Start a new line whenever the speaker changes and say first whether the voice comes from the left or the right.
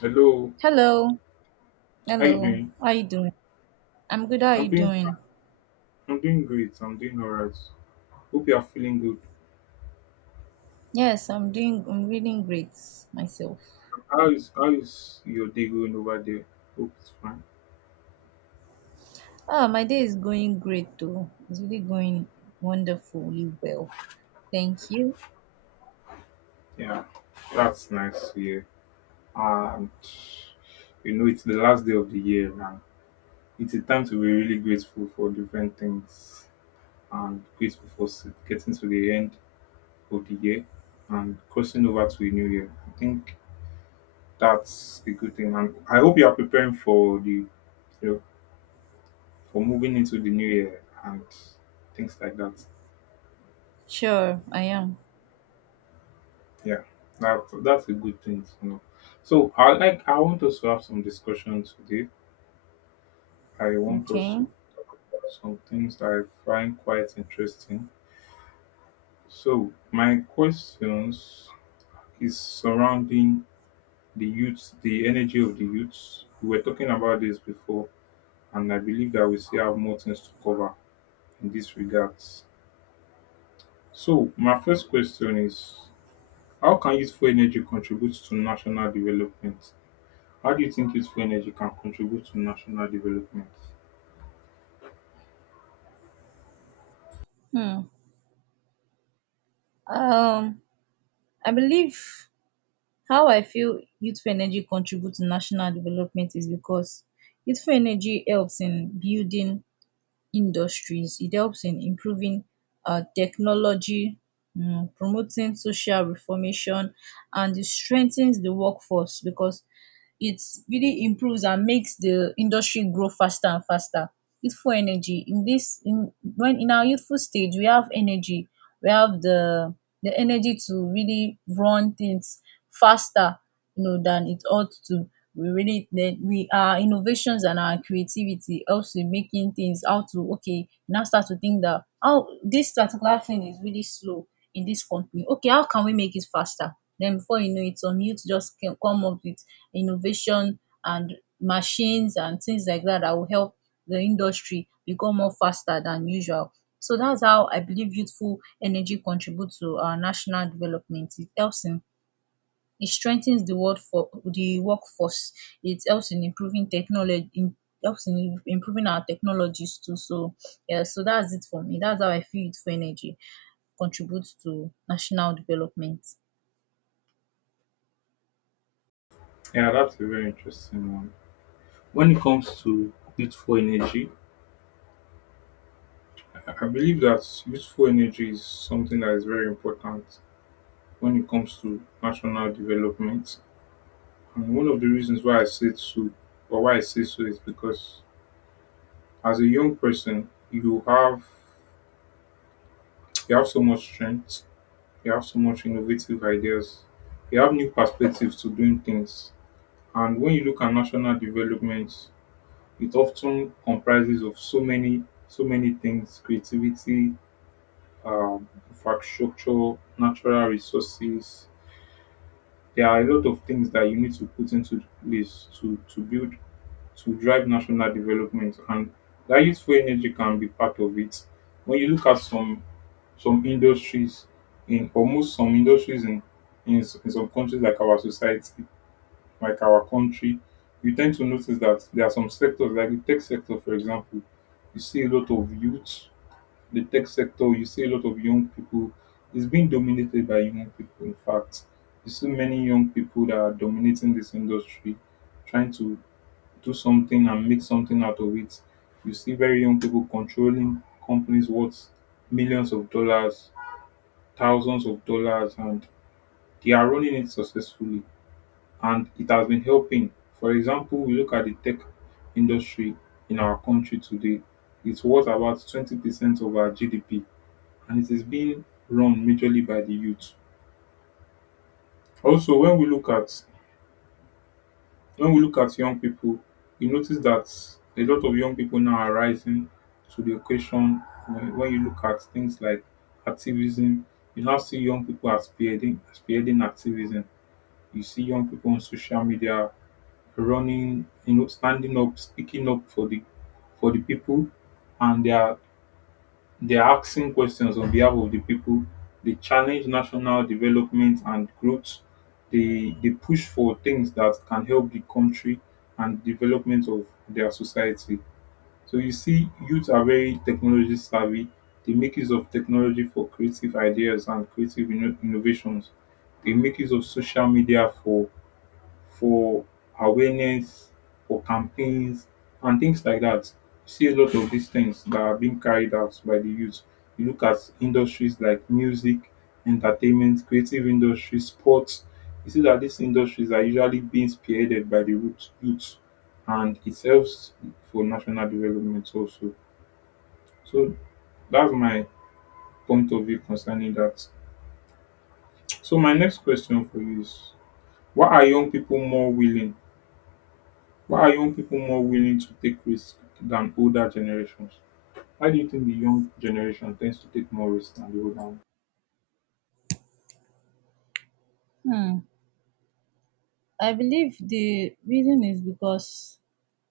left: Hello,
right: Hello.
left: how you doing?
right: Hello. How you doing? I'm good. How
left: I'm
right: you
left: doing
right: doing?
left: fine. I'm doing great. I'm doing alright. Hope you are feeling good.
right: Yes, I'm reading great myself.
left: How is your day going over there? Hope it's fine.
right: My day is going great though. It's really going wonderfully well. Thank you.
left: Yeah, that's nice to hear. And you know, it's the last day of the year now. It's a time to be really grateful for different things and grateful for getting to the end of the year and crossing over to a new year. I think that's a good thing, and I hope you are preparing for moving into the new year and things like that.
right: Sure, I am.
left: Yeah, that's a good thing to know. So I want us to have some discussion today. I want us
right: Okay.
left: to talk about some things that I find quite interesting. So my questions is surrounding the youth, the energy of the youths. We were talking about this before, and I believe that we still have more things to cover in this regards. So my first question is, how can useful energy contribute to national development? How do you think useful energy can contribute to national development?
right: Hmm. Um, I believe how I feel youthful energy contributes to national development is because youthful energy helps in building industries. It helps in improving technology, promoting social reformation, and it strengthens the workforce because it really improves and makes the industry grow faster and faster. Youthful energy in this in when in our youthful stage, we have energy, we have the energy to really run things faster, you know, than it ought to. We really then we Our innovations and our creativity helps in making things. How to okay now start to think that how this particular thing is really slow in this company. Okay, how can we make it faster? Then before you know it, some youth just can come up with innovation and machines and things like that that will help the industry become more faster than usual. So that's how I believe youthful energy contributes to our national development. It helps in It strengthens the world for the workforce. It helps in improving our technologies too. So yeah, so that's it for me. That's how I feel youthful energy contributes to national development.
left: Yeah, that's a very interesting one. When it comes to useful energy, I believe that useful energy is something that is very important when it comes to national development. And one of the reasons why I say so, or why I say so, is because as a young person, you have so much strength, you have so much innovative ideas, you have new perspectives to doing things. And when you look at national development, it often comprises of so many things: creativity, infrastructure, natural resources. There are a lot of things that you need to put into place to build, to drive national development, and that useful energy can be part of it. When you look at some industries in, almost some industries in, in some countries like our society, like our country, you tend to notice that there are some sectors like the tech sector, for example. You see a lot of youth. The tech sector, you see a lot of young people. It's being dominated by young people. In fact, you see many young people that are dominating this industry, trying to do something and make something out of it. You see very young people controlling companies worth millions of dollars, thousands of dollars, and they are running it successfully, and it has been helping. For example, we look at the tech industry in our country today. It's worth about 20% of our GDP, and it is being run majorly by the youth. Also, when we look at young people, we notice that a lot of young people now are rising to the occasion. When you look at things like activism, you now see young people as spearheading activism. You see young people on social media running, you know, standing up, speaking up for the, for the people, and they are asking questions on behalf of the people. They challenge national development and growth. They push for things that can help the country and development of their society. So you see, youth are very technology savvy. They make use of technology for creative ideas and creative innovations. They make use of social media for awareness, for campaigns, and things like that. You see a lot of these things that are being carried out by the youth. You look at industries like music, entertainment, creative industries, sports. You see that these industries are usually being spearheaded by the youth, and it helps for national development also. So that's my point of view concerning that. So my next question for you is, why are young people more willing why are young people more willing to take risks than older generations? Why do you think the young generation tends to take more risks than the older one?
right: Hmm. I believe the reason is because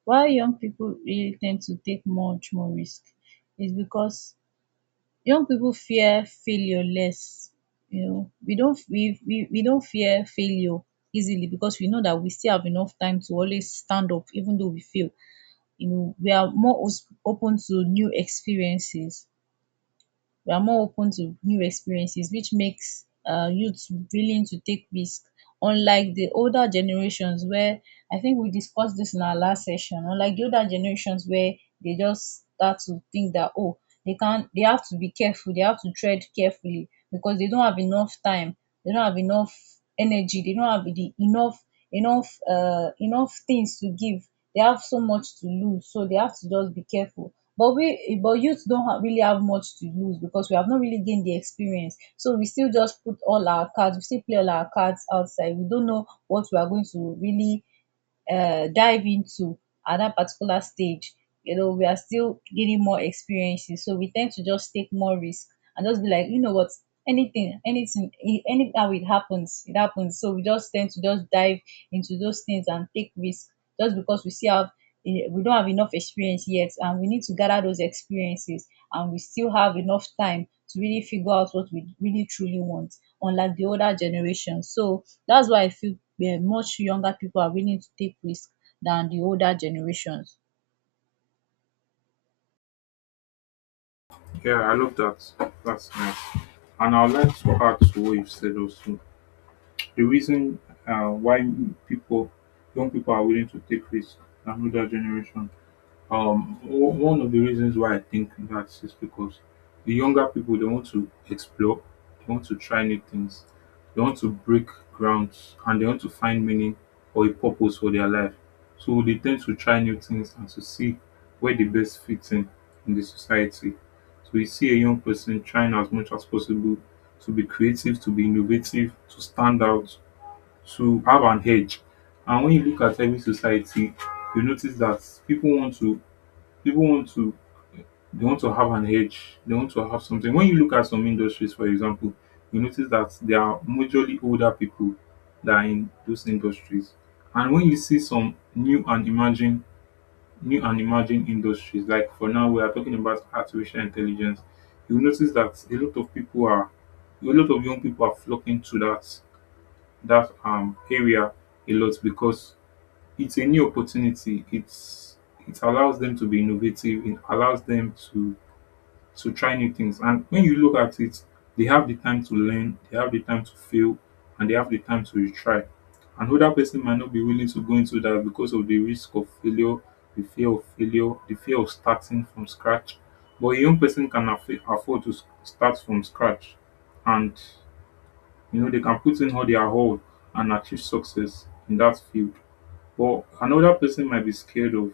right: why young people really tend to take much more risk is because young people fear failure less. You know, we don't fear failure easily because we know that we still have enough time to always stand up even though we fail. You know, we are more os- open to new experiences we are more open to new experiences, which makes youth willing to take risk, unlike the older generations where, I think we discussed this in our last session, unlike the older generations where they just start to think that, oh, they can't, they have to be careful, they have to tread carefully because they don't have enough time, they don't have enough energy, they don't have the enough enough enough things to give, they have so much to lose, so they have to just be careful. But we but youth don't have really have much to lose because we have not really gained the experience. So we still just put all our cards, we still play all our cards outside. We don't know what we are going to really dive into at that particular stage. You know, we are still getting more experiences, so we tend to just take more risk and just be like, you know what, anything, any how it happens, it happens. So we just tend to just dive into those things and take risk just because we see how, we don't have enough experience yet, and we need to gather those experiences, and we still have enough time to really figure out what we really truly want, unlike the older generation. So that's why I feel much younger people are willing to take risks than the older generations.
left: Yeah, I love that. That's nice. And I'd like to add to what you've said also. The reason why people, young people are willing to take risks than older generation. One of the reasons why I think that is because the younger people, they want to explore, they want to try new things, they want to break grounds, and they want to find meaning or a purpose for their life. So they tend to try new things and to see where the best fits in the society. So you see a young person trying as much as possible to be creative, to be innovative, to stand out, to have an edge. And when you look at every society, you notice that people want to people want to they want to have an edge. They want to have something. When you look at some industries, for example, you notice that there are majorly older people that are in those industries. And when you see some new and emerging industries, like for now we are talking about artificial intelligence, you notice that a lot of young people are flocking to that area a lot because it's a new opportunity. It allows them to be innovative, it allows them to try new things. And when you look at it, they have the time to learn, they have the time to fail, and they have the time to retry. Another person might not be willing to go into that because of the risk of failure, the fear of failure, the fear of starting from scratch. But a young person can afford to start from scratch, and you know they can put in all, and achieve success in that field. But another person might be scared of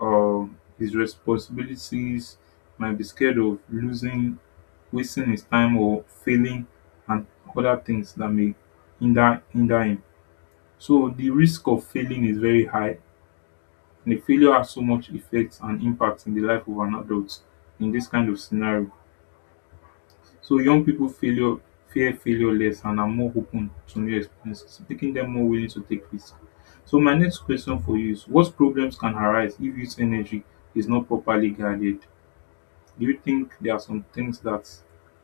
left: his responsibilities, might be scared of losing, wasting his time, or failing, and other things that may hinder him. So the risk of failing is very high, and the failure has so much effect and impact in the life of an adult in this kind of scenario. So young people failure fear failure less and are more open to new experiences, making them more willing to take risks. So my next question for you is, what problems can arise if youth energy is not properly guarded? Do you think there are some things that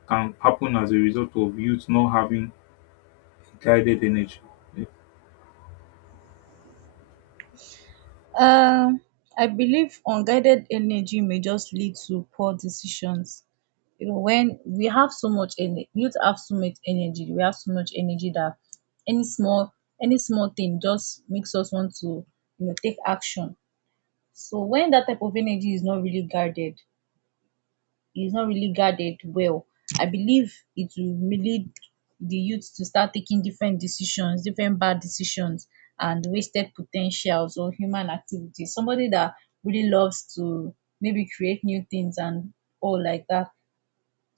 left: can happen as a result of youth not having guided energy? Yeah.
right: Um I believe unguided energy may just lead to poor decisions. You know, when we have so much energy, youth have so much energy, we have so much energy that any small any small thing just makes us want to, you know, take action. So when that type of energy is not really guarded. Is not really guarded well, I believe it will lead the youth to start taking different decisions, different bad decisions and wasted potentials or human activities. Somebody that really loves to maybe create new things and all like that,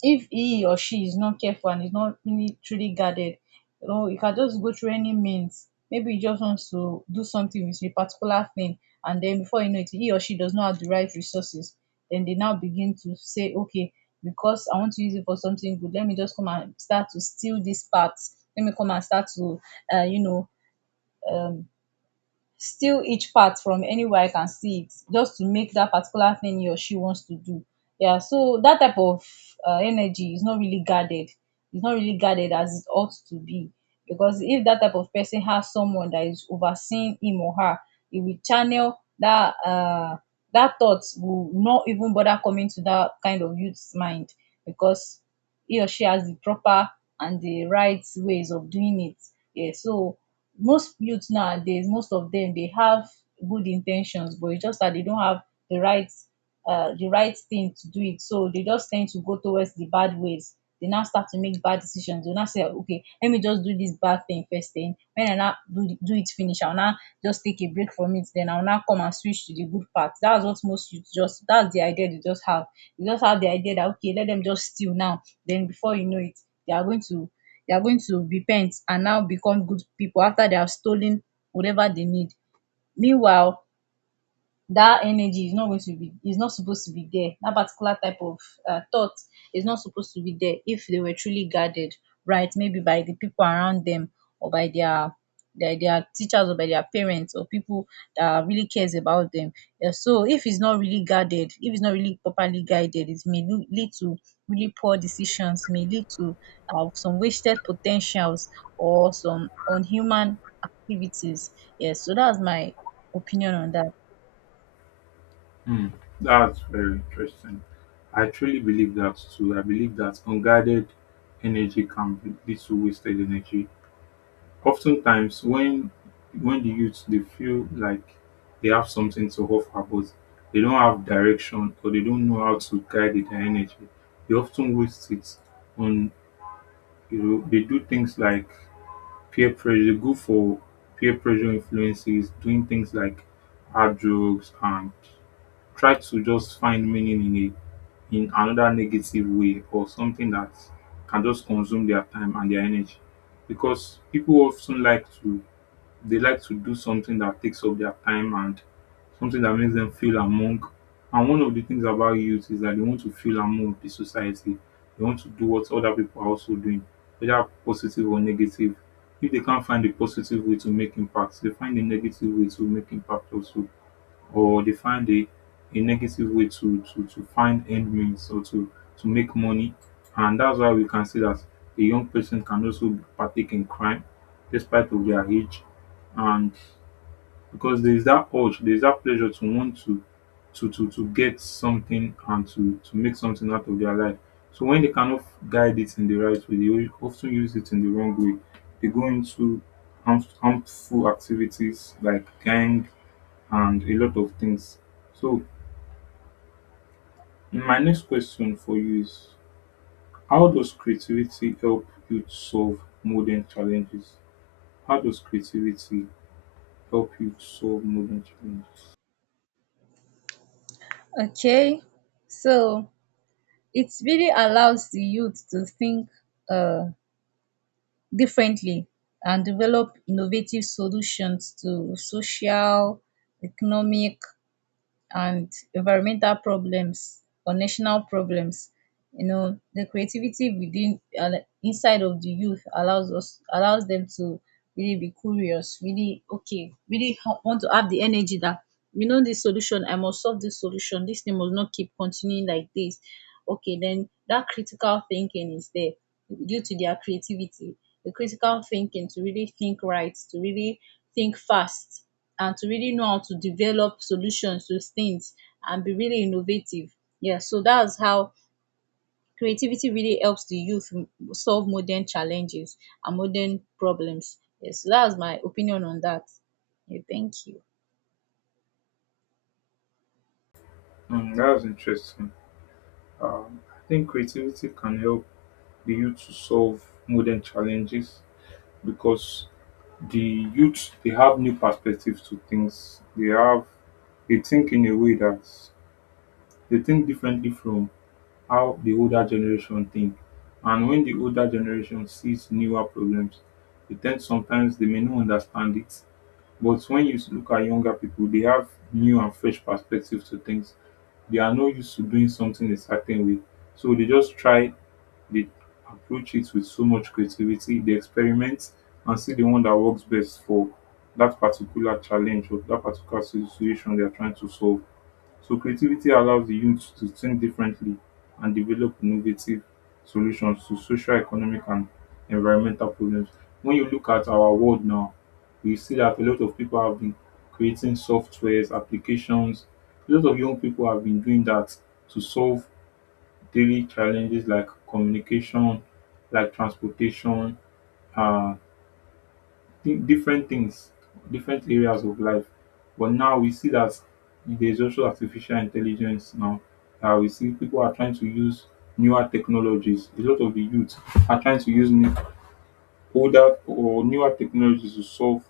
right: if he or she is not careful and is not really truly guarded, you know, you can just go through any means. Maybe he just wants to do something with a particular thing, and then before you know it, he or she does not have the right resources. Then they now begin to say, okay, because I want to use it for something good, let me just come and start to steal this part. Let me come and start to, you know, um, steal each part from anywhere I can see it just to make that particular thing he or she wants to do. Yeah, so that type of energy is not really guarded. It's not really guarded as it ought to be. Because if that type of person has someone that is overseeing him or her, it will channel that thought will not even bother coming to that kind of youth's mind, because he or she has the proper and the right ways of doing it. Yeah, so most youth nowadays, most of them, they have good intentions, but it's just that they don't have the right, the right thing to do it, so they just tend to go towards the bad ways. They now start to make bad decisions. They now say, okay, let me just do this bad thing first, then when I now do, the- do it finish, I'll now just take a break from it, then I'll now come and switch to the good part. That's what most youth just, that's the idea they just have. They just have the idea that, okay, let them just steal now, then before you know it, they are going to they are going to repent and now become good people after they have stolen whatever they need. Meanwhile, that energy is not going to be is not supposed to be there. That particular type of thought is not supposed to be there if they were truly guarded right, maybe by the people around them, or by their teachers, or by their parents, or people that really cares about them. Yeah, so if it's not really guarded, if it's not really properly guided, it may lead to really poor decisions, may lead to some wasted potentials or some unhuman activities. Yes, so that's my opinion on that.
left: Hmm. That's very interesting. I truly believe that too. I believe that unguided energy can lead to wasted energy. Oftentimes when the youth, they feel like they have something to offer, but they don't have direction or they don't know how to guide their energy, they often waste it on, you know, they do things like peer pressure, they go for peer pressure influences, doing things like hard drugs and try to just find meaning in a, in another negative way, or something that can just consume their time and their energy. Because people often like to, they like to do something that takes up their time and something that makes them feel among. And one of the things about youth is that they want to feel among the society. They want to do what other people are also doing, whether positive or negative. If they can't find a positive way to make impact, they find a negative way to make impact also, or they find a negative way to find end means or to make money. And that's why we can see that a young person can also partake in crime despite of their age. And because there is that urge, there is that pleasure to want to get something and to make something out of their life. So when they cannot guide it in the right way, they often use it in the wrong way. They go into harmful activities like gang and a lot of things. So my next question for you is, how does creativity help you to solve modern challenges? How does creativity help you to solve modern challenges?
right: Okay, so it really allows the youth to think, uh, differently, and develop innovative solutions to social, economic, and environmental problems or national problems. You know, the creativity within and inside of the youth allows them to really be curious, really okay, really want to have the energy that, you know, this solution, I must solve this solution. This thing must not keep continuing like this. Okay, then that critical thinking is there due to their creativity, the critical thinking to really think right, to really think fast, and to really know how to develop solutions to things and be really innovative. Yeah, so that's how creativity really helps the youth solve modern challenges and modern problems. Yes, so that's my opinion on that. Yeah, thank you.
left: Mm, that was interesting. I think creativity can help the youth to solve modern challenges because the youth, they have new perspectives to things. They think in a way that they think differently from how the older generation think. And when the older generation sees newer problems, they tend sometimes they may not understand it. But when you look at younger people, they have new and fresh perspectives to things. They are not used to doing something a certain way. So they just try, they approach it with so much creativity, they experiment and see the one that works best for that particular challenge or that particular situation they are trying to solve. So creativity allows the youth to think differently and develop innovative solutions to social, economic and environmental problems. When you look at our world now, we see that a lot of people have been creating softwares, applications. A lot of young people have been doing that to solve daily challenges like communication, like transportation, uh, different things, different areas of life. But now we see that there's also artificial intelligence now. We see people are trying to use newer technologies. A lot of the youth are trying to use new older or newer technologies to solve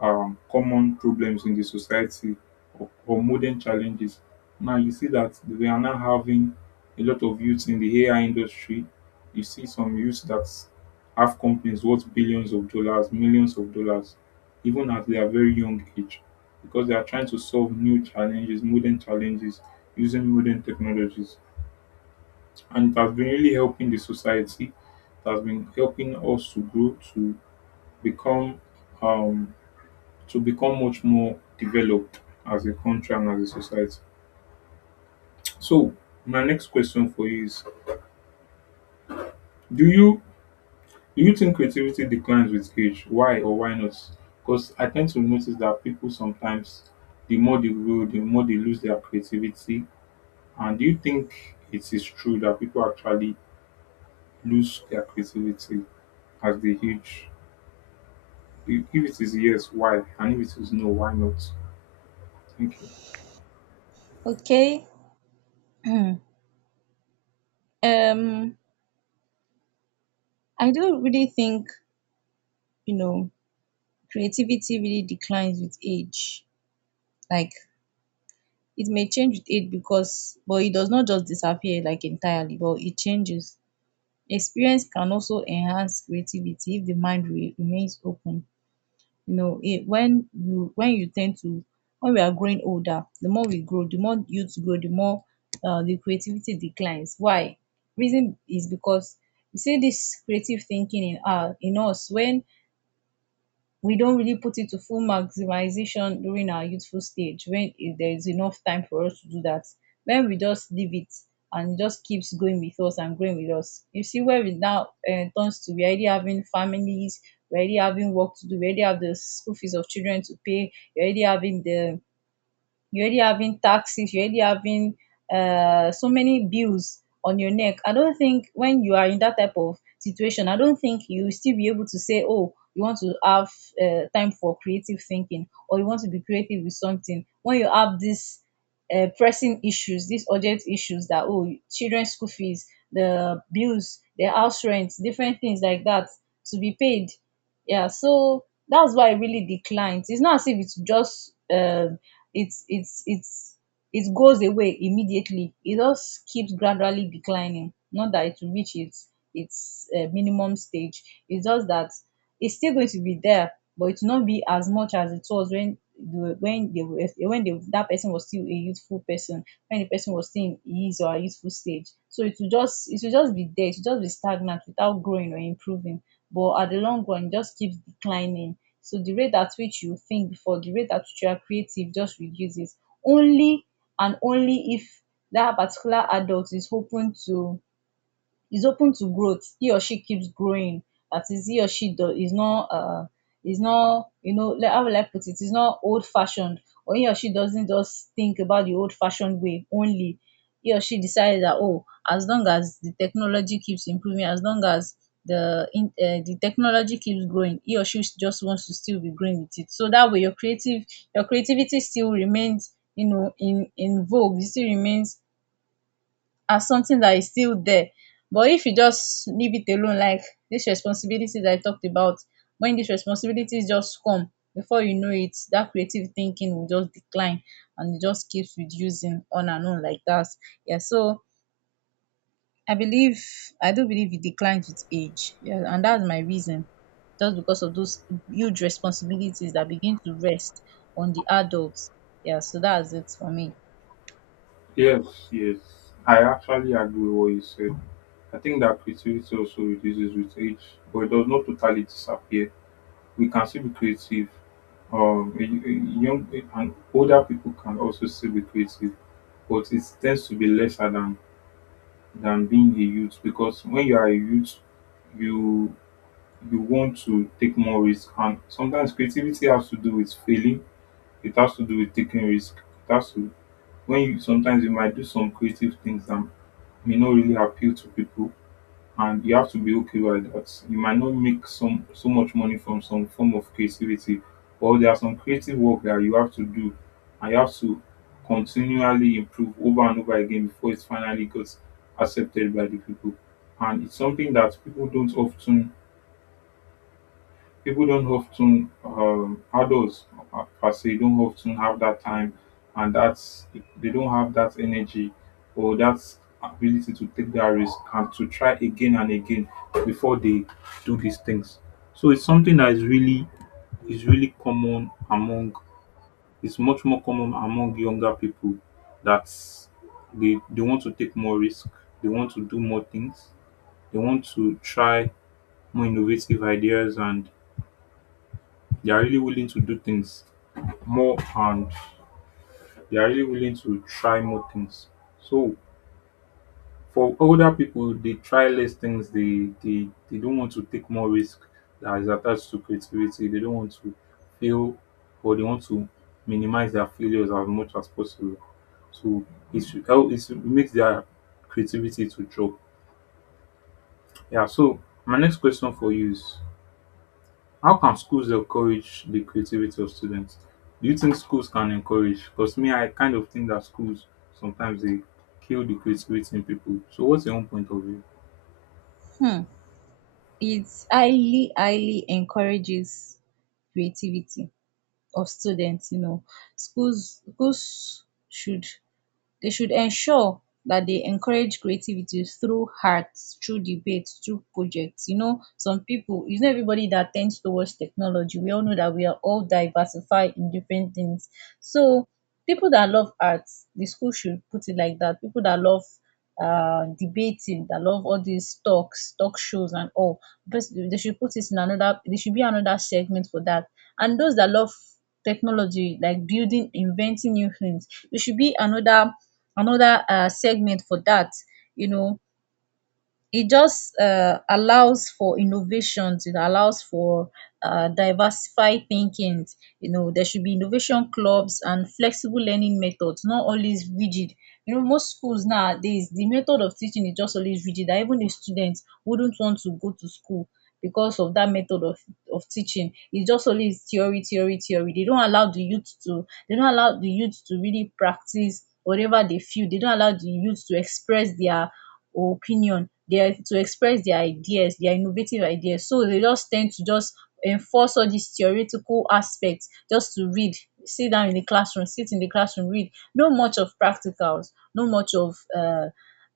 left: common problems in the society or modern challenges. Now you see that we are now having a lot of youths in the AI industry. You see some youths that have companies worth billions of dollars, millions of dollars, even at their very young age, because they are trying to solve new challenges, modern challenges using modern technologies. And it has been really helping the society, it has been helping us to grow, become um to become much more developed as a country and as a society. So my next question for you is do you do you think creativity declines with age? Why or why not? Because I tend to notice that people sometimes the more they grow, the more they lose their creativity. And do you think it is true that people actually lose their creativity as they age? If it is yes, why? And if it is no, why not? Thank you.
right: Okay. um I don't really think, you know, creativity really declines with age. Like, it may change with age, because but it does not just disappear like entirely, but it changes. Experience can also enhance creativity if the mind remains open. You know, it, when you tend to, when we are growing older, the more we grow, the more youth grow, the more, the creativity declines. Why? Reason is because you see this creative thinking in our in us when we don't really put it to full maximization during our youthful stage when there is enough time for us to do that. When we just leave it and it just keeps going with us and growing with us. You see where we now turns to, we already having families, we already having work to do, we already have the school fees of children to pay, we already having the, you're already having taxes, you're already having, so many bills on your neck. I don't think when you are in that type of situation, I don't think you will still be able to say, oh, you want to have time for creative thinking, or you want to be creative with something. When you have this pressing issues, these urgent issues that, oh, children's school fees, the bills, the house rents, different things like that to be paid. Yeah, so that's why I really declined. It's not as if it's just, it's it's it's it goes away immediately. It just keeps gradually declining. Not that it will reach its minimum stage. It's just that it's still going to be there, but it will not be as much as it was when they were- when they were when they, that person was still a youthful person, when the person was still in his or her youthful stage. So it will just be there. It will just be stagnant without growing or improving. But at the long run, it just keeps declining. So the rate at which you think before, the rate at which you are creative just reduces only and only if that particular adult is open to growth he or she keeps growing. That is, he or she is not is not you know like how will I put it is not old fashioned, or he or she doesn't just think about the old fashioned way only. He or she decided that, oh, as long as the technology keeps improving, as long as the technology keeps growing, he or she just wants to still be growing with it. So that way your creative your creativity still remains, you know, in vogue. It still remains as something that is still there. But if you just leave it alone, like this responsibility that I talked about, when these responsibilities just come, before you know it, that creative thinking will just decline and it just keeps reducing on and on like that. Yeah, so I believe, I do believe it declines with age. Yeah, and that's my reason. Just because of those huge responsibilities that begin to rest on the adults. Yeah, so that's it for me.
left: Yes, yes. I actually agree with what you said. I think that creativity also reduces with age, but it does not totally disappear. We can still be creative. A young and older people can also still be creative, but it tends to be lesser than being a youth because when you are a youth, you you want to take more risk, and sometimes creativity has to do with failing. It has to do with taking risk. It has to when you sometimes you might do some creative things that may not really appeal to people and you have to be okay with that. You might not make some so much money from some form of creativity, but there are some creative work that you have to do and you have to continually improve over and over again before it finally gets accepted by the people. And it's something that people don't often adults per se don't often have that time and that's they don't have that energy or that ability to take that risk and to try again and again before they do these things, so it's something that is really common among it's much more common among younger people that they want to take more risk, they want to do more things, they want to try more innovative ideas, and they are really willing to do things more, and they are really willing to try more things. So for older people, they try less things. They don't want to take more risk that is attached to creativity. They don't want to fail, or they want to minimize their failures as much as possible. So it's it makes their creativity to drop. Yeah, so my next question for you is, how can schools encourage the creativity of students? Do you think schools can encourage? Because me, I kind of think that schools sometimes they kill the creativity in people. So, what's your own point of view?
right: Hmm. It highly encourages creativity of students, you know. Schools should, they should ensure that they encourage creativity through arts, through debates, through projects. You know, some people, it's not everybody that tends towards technology. We all know that we are all diversified in different things. So, people that love arts, the school should put it like that. People that love debating, that love all these talks, talk shows, and all, but they should put it in another, there should be another segment for that. And those that love technology, like building, inventing new things, there should be another another segment for that, you know. It just allows for innovations, it allows for diversified thinking. You know, there should be innovation clubs and flexible learning methods, not always rigid. You know, most schools nowadays, the method of teaching is just always rigid, that even the students wouldn't want to go to school because of that of teaching. It's just always theory, theory, theory. They don't allow the youth to they don't allow the youth to really practice whatever they feel. They don't allow the youth to express their or opinion. They are to express their ideas, their innovative ideas. So they just tend to just enforce all these theoretical aspects, just to read, sit down in the classroom, sit in the classroom, read. No much of practicals, no much of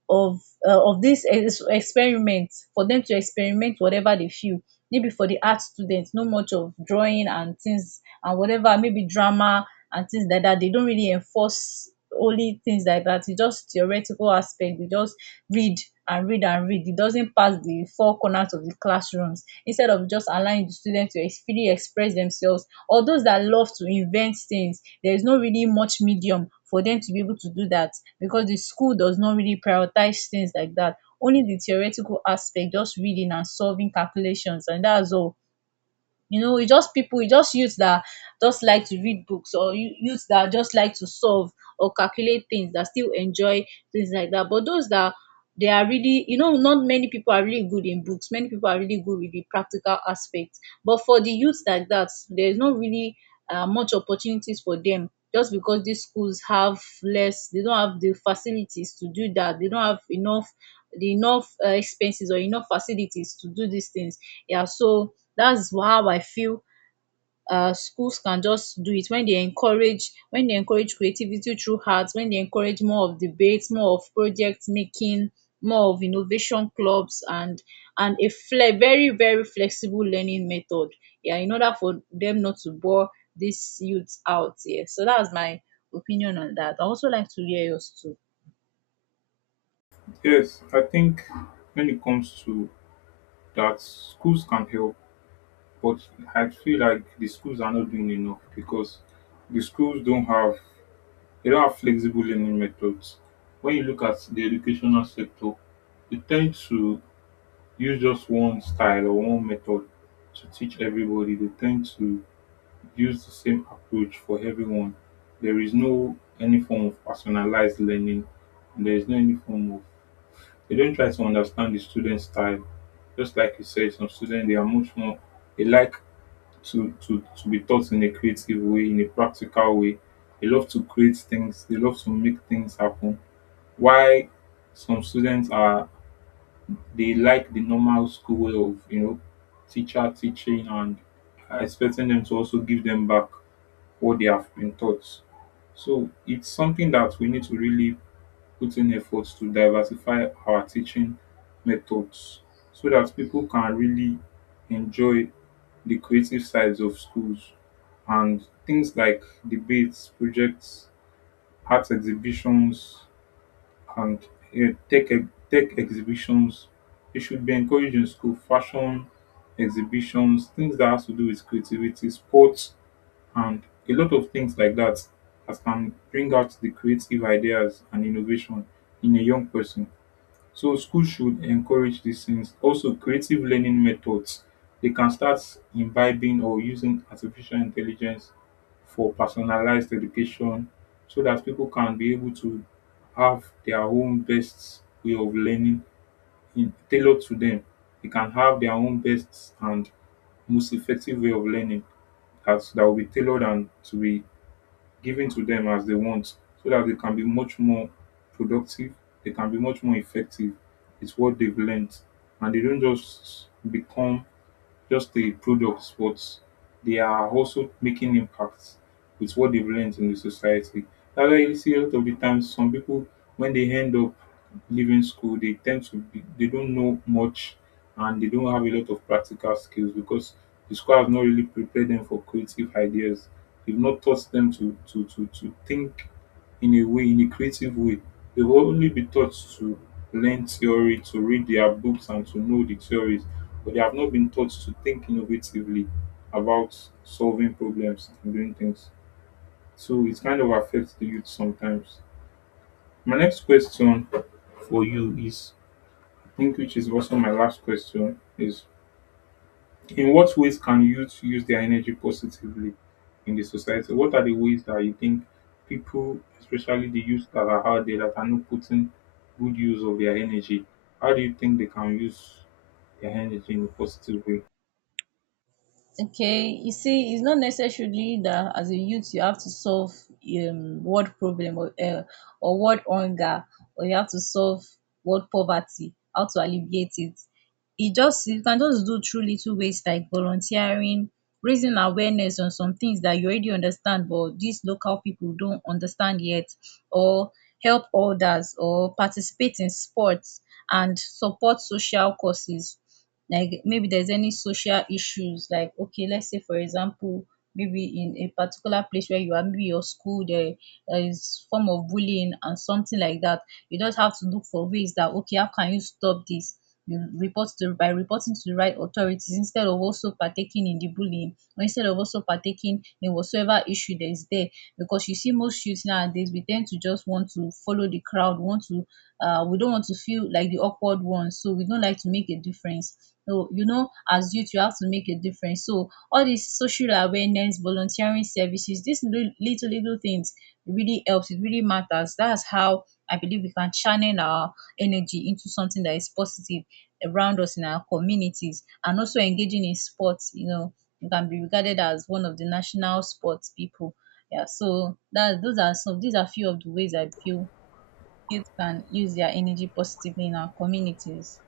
right: of of this experiment, for them to experiment whatever they feel. Maybe for the art students, no much of drawing and things, and whatever, maybe drama and things like that, they don't really enforce only things like that. It's just theoretical aspect. They just read and read and read. It doesn't pass the four corners of the classrooms, instead of just allowing the students to freely express themselves, or those that love to invent things, there is not really much medium for them to be able to do that, because the school does not really prioritize things like that, only the theoretical aspect, just reading and solving calculations, and that's all. You know, it's just people, it's just youths that just like to read books, or you youths that just like to solve or calculate things that still enjoy things like that. But those that they are really, you know, not many people are really good in books. Many people are really good with the practical aspects. But for the youths like that, there is not really much opportunities for them, just because these schools have less, they don't have the facilities to do that. They don't have enough, the enough expenses or enough facilities to do these things. Yeah, so that's how I feel. Schools can just do it when they encourage, when they encourage creativity through arts, when they encourage more of debates, more of project making, more of innovation clubs, and a fle very very flexible learning method, yeah, in order for them not to bore these youths out. Yeah, so that's my opinion on that. I also like to hear yours too.
left: Yes, I think when it comes to that, schools can help, but I feel like the schools are not doing enough because the schools don't have they don't have flexible learning methods. When you look at the educational sector, they tend to use just one style or one method to teach everybody. They tend to use the same approach for everyone. There is no any form of personalized learning. And there is no any form of they don't try to understand the student style. Just like you said, some students they are much more they like to be taught in a creative way, in a practical way. They love to create things, they love to make things happen. Why some students are they like the normal school way of, you know, teacher teaching and expecting them to also give them back what they have been taught. So it's something that we need to really put in efforts to diversify our teaching methods so that people can really enjoy the creative sides of schools and things like debates, projects, art exhibitions, and you tech exhibitions. It should be encouraged in school, fashion exhibitions, things that has to do with creativity, sports, and a lot of things like that that can bring out the creative ideas and innovation in a young person. So schools should encourage these things. Also creative learning methods. They can start imbibing or using artificial intelligence for personalized education so that people can be able to have their own best way of learning in, tailored to them. They can have their own best and most effective way of learning that, that will be tailored and to be given to them as they want so that they can be much more productive, they can be much more effective. It's what they've learned, and they don't just become just the products, but they are also making impacts with what they've learned in the society. That's why you see a lot of the times some people when they end up leaving school, they tend to be they don't know much and they don't have a lot of practical skills because the school has not really prepared them for creative ideas. They've not taught them to think in a way, in a creative way. They will only be taught to learn theory, to read their books and to know the theories, but they have not been taught to think innovatively about solving problems and doing things. So it kind of affects the youth sometimes. My next question for you is, I think, which is also my last question, is in what ways can youth use their energy positively in the society? What are the ways that you think people, especially the youth that are out there that are not putting good use of their energy, how do you think they can use their energy in a positive way?
right: Okay, you see, it's not necessarily that as a youth you have to solve world problem, or world hunger, or you have to solve world poverty, how to alleviate it. It just, you can just do through little ways like volunteering, raising awareness on some things that you already understand but these local people don't understand yet, or help others, or participate in sports and support social causes. Like, maybe there's any social issues, like, okay, let's say for example, maybe in a particular place where you are, maybe your school there is form of bullying and something like that, you just have to look for ways that, okay, how can you stop this. You report to, by reporting to the right authorities, instead of also partaking in the bullying, or instead of also partaking in whatsoever issue that is there. Because you see, most youths nowadays, we tend to just want to follow the crowd, want to we don't want to feel like the awkward ones, so we don't like to make a difference. So you know, as youth you have to make a difference. So all this social awareness, volunteering services, these little little things, it really helps. It really matters. That's how I believe we can channel our energy into something that is positive around us in our communities, and also engaging in sports. You know, you can be regarded as one of the national sports people. Yeah, so that those are some, these are few of the ways I feel youth can use their energy positively in our communities.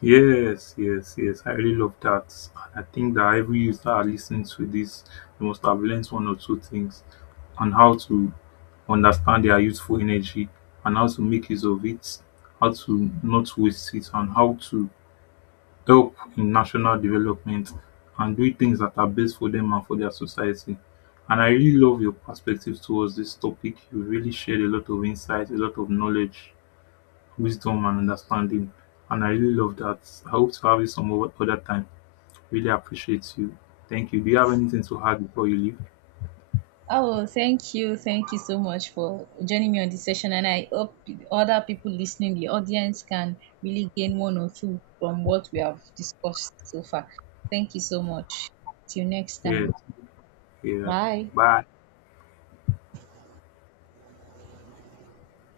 left: Yes, yes, yes. I really love that. I think that every youth that are listening to this they must have learned one or two things on how to understand their youthful energy and how to make use of it, how to not waste it, and how to help in national development and doing things that are best for them and for their society, and I really love your perspective towards this topic. You really shared a lot of insight, a lot of knowledge, wisdom and understanding, and I really love that. I hope to have you some other time. Really appreciate you. Thank you, do you have anything to add before you leave?
right: Oh, thank you. Thank you so much for joining me on this session. And I hope other people listening, the audience, can really gain one or two from what we have discussed so far. Thank you so much. Till next
left: Yes.
right: time.
left: Yeah.
right: Bye.
left: Bye.